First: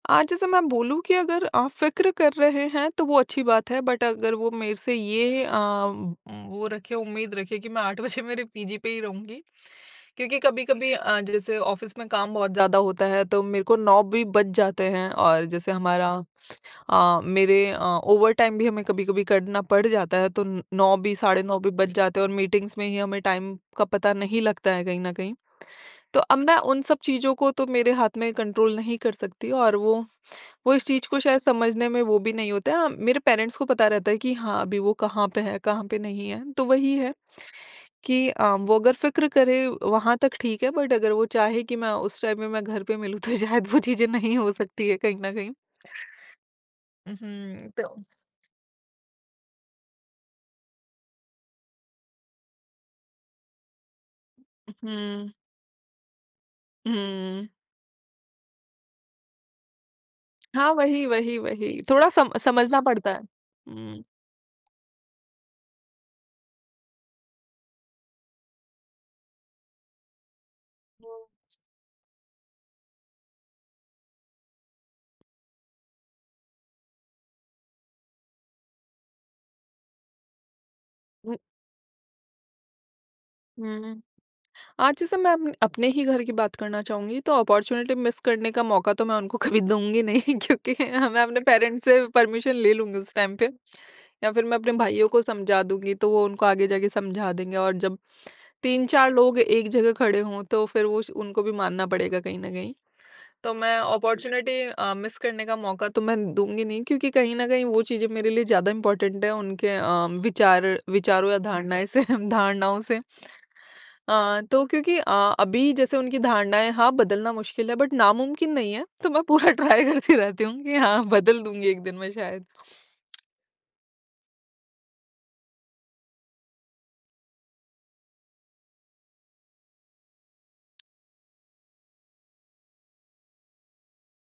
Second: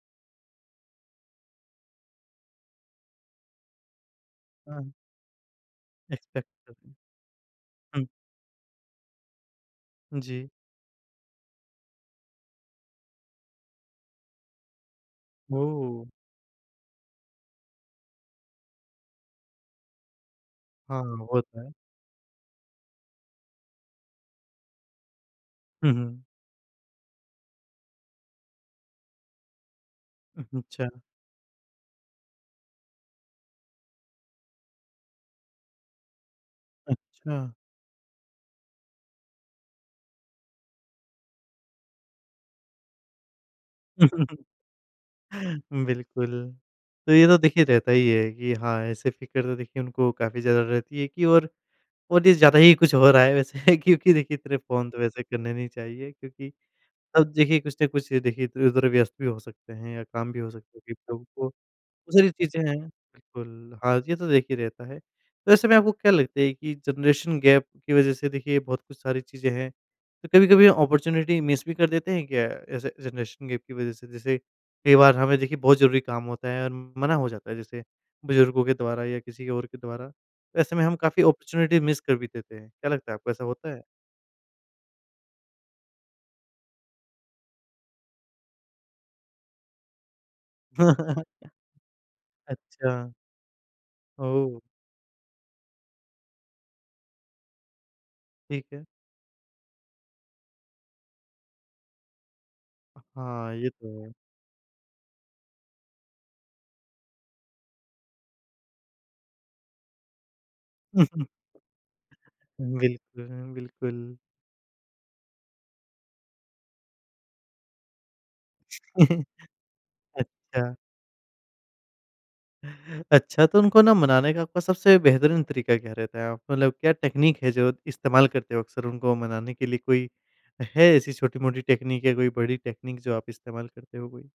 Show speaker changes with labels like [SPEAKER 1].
[SPEAKER 1] आज जैसे मैं बोलूँ कि, अगर आप फिक्र कर रहे हैं तो वो अच्छी बात है, बट अगर वो मेरे
[SPEAKER 2] हाँ।
[SPEAKER 1] से ये अ, वो
[SPEAKER 2] एक्सपेक्ट।
[SPEAKER 1] रखें,
[SPEAKER 2] [unintelligible]
[SPEAKER 1] उम्मीद रखें कि मैं 8
[SPEAKER 2] हुँ।
[SPEAKER 1] बजे मेरे पीजी पे ही रहूँगी क्योंकि
[SPEAKER 2] जी।
[SPEAKER 1] कभी-कभी अ, जैसे ऑफ़िस में काम बहुत ज़्यादा होता है तो मेरे को 9 भी बज जाते हैं और जैसे
[SPEAKER 2] वो।
[SPEAKER 1] हमारा अ, मेरे अ, ओवर टाइम भी हमें कभी-कभी करना पड़ जाता है तो 9
[SPEAKER 2] हाँ,
[SPEAKER 1] भी,
[SPEAKER 2] वो
[SPEAKER 1] साढ़े 9
[SPEAKER 2] तो
[SPEAKER 1] भी
[SPEAKER 2] है।
[SPEAKER 1] बज जाते हैं और मीटिंग्स में ही हमें टाइम का पता नहीं लगता है कहीं न कहीं।
[SPEAKER 2] हुँ,
[SPEAKER 1] तो
[SPEAKER 2] हुँ।
[SPEAKER 1] अब मैं उन सब चीजों को तो मेरे हाथ में कंट्रोल नहीं कर सकती और वो
[SPEAKER 2] हुँ, हुँ।
[SPEAKER 1] वो इस
[SPEAKER 2] अच्छा।
[SPEAKER 1] चीज़ को शायद समझने में वो भी नहीं होता है। मेरे पेरेंट्स को पता रहता है कि हाँ, अभी वो कहाँ पे है, कहाँ पे नहीं है, तो वही है
[SPEAKER 2] अच्छा।
[SPEAKER 1] कि अ, वो अगर फिक्र करे वहाँ तक ठीक है, बट अगर वो चाहे कि मैं उस टाइम में, मैं घर पे मिलूँ तो शायद वो चीज़ें नहीं हो सकती है कहीं न कहीं।
[SPEAKER 2] बिल्कुल। तो ये तो देखिए
[SPEAKER 1] उहुँ,
[SPEAKER 2] रहता
[SPEAKER 1] तो
[SPEAKER 2] ही है कि हाँ, ऐसे फिक्र तो देखिए उनको काफ़ी ज़्यादा रहती है कि और और ये ज़्यादा ही कुछ हो रहा है वैसे। क्योंकि देखिए इतने
[SPEAKER 1] उ,
[SPEAKER 2] फ़ोन तो वैसे
[SPEAKER 1] हुँ।
[SPEAKER 2] करने नहीं चाहिए, क्योंकि अब
[SPEAKER 1] हुँ।
[SPEAKER 2] देखिए कुछ न कुछ, देखिए उधर व्यस्त भी हो सकते हैं या काम भी हो
[SPEAKER 1] हाँ,
[SPEAKER 2] सकता है
[SPEAKER 1] वही,
[SPEAKER 2] [unintelligible]
[SPEAKER 1] वही,
[SPEAKER 2] बहुत
[SPEAKER 1] वही। थोड़ा सम
[SPEAKER 2] सारी चीजें हैं।
[SPEAKER 1] समझना पड़ता है।
[SPEAKER 2] बिल्कुल, हाँ,
[SPEAKER 1] हुँ।
[SPEAKER 2] ये तो देखिए रहता है। तो ऐसे में आपको क्या लगता है कि जनरेशन गैप की वज़ह से देखिए बहुत कुछ सारी चीज़ें हैं? तो कभी-कभी अपॉर्च्युनिटी मिस भी कर देते हैं क्या ऐसे जनरेशन गैप की वज़ह से? जैसे कई बार हमें देखिए बहुत ज़रूरी काम होता है और मना हो जाता है जैसे बुजुर्गों के द्वारा या किसी और के द्वारा, ऐसे में हम काफ़ी अपॉर्च्युनिटी मिस कर भी देते हैं, क्या लगता है आपको ऐसा होता है?
[SPEAKER 1] हुँ। आज जैसे मैं अप अपने ही घर की बात करना चाहूँगी, तो अपॉर्च्युनिटी मिस करने का मौका तो मैं उनको कभी दूँगी नहीं, क्योंकि अ, मैं अपने पेरेंट्स से परमिशन ले लूँगी
[SPEAKER 2] अच्छा।
[SPEAKER 1] उस टाइम पे। या फिर मैं
[SPEAKER 2] ओह!
[SPEAKER 1] अपने भाइयों को समझा दूँगी तो वो उनको आगे जाके समझा देंगे। और जब
[SPEAKER 2] ठीक है।
[SPEAKER 1] 3-4 लोग एक जगह खड़े हों, तो फिर वो उस उनको भी मानना पड़ेगा कहीं न कहीं। तो
[SPEAKER 2] हाँ, ये
[SPEAKER 1] मैं
[SPEAKER 2] तो है।
[SPEAKER 1] अपॉर्च्युनिटी अ, मिस करने का मौका तो मैं दूँगी नहीं, क्योंकि कहीं न कहीं वो चीज़ें मेरे लिए ज़्यादा इम्पोर्टेंट हैं, उनके अ, विचार विचारों या धारणाएँ से धारणाओं से।
[SPEAKER 2] बिल्कुल अ, बिल्कुल।
[SPEAKER 1] अ, तो क्योंकि अ, अभी जैसे उनकी धारणाएँ हाँ, बदलना मुश्किल है बट नामुमकिन नहीं है तो मैं पूरा ट्राई करती रहती हूँ कि
[SPEAKER 2] अच्छा।
[SPEAKER 1] हाँ, बदल दूँगी एक दिन में शायद।
[SPEAKER 2] अच्छा, तो उनको ना मनाने का आपका सबसे बेहतरीन तरीका क्या रहता है? आप मतलब क्या टेक्निक है जो इस्तेमाल करते हो अक्सर उनको मनाने के लिए? कोई है, ऐसी छोटी-मोटी टेक्निक या कोई बड़ी टेक्निक जो आप इस्तेमाल करते हो कोई?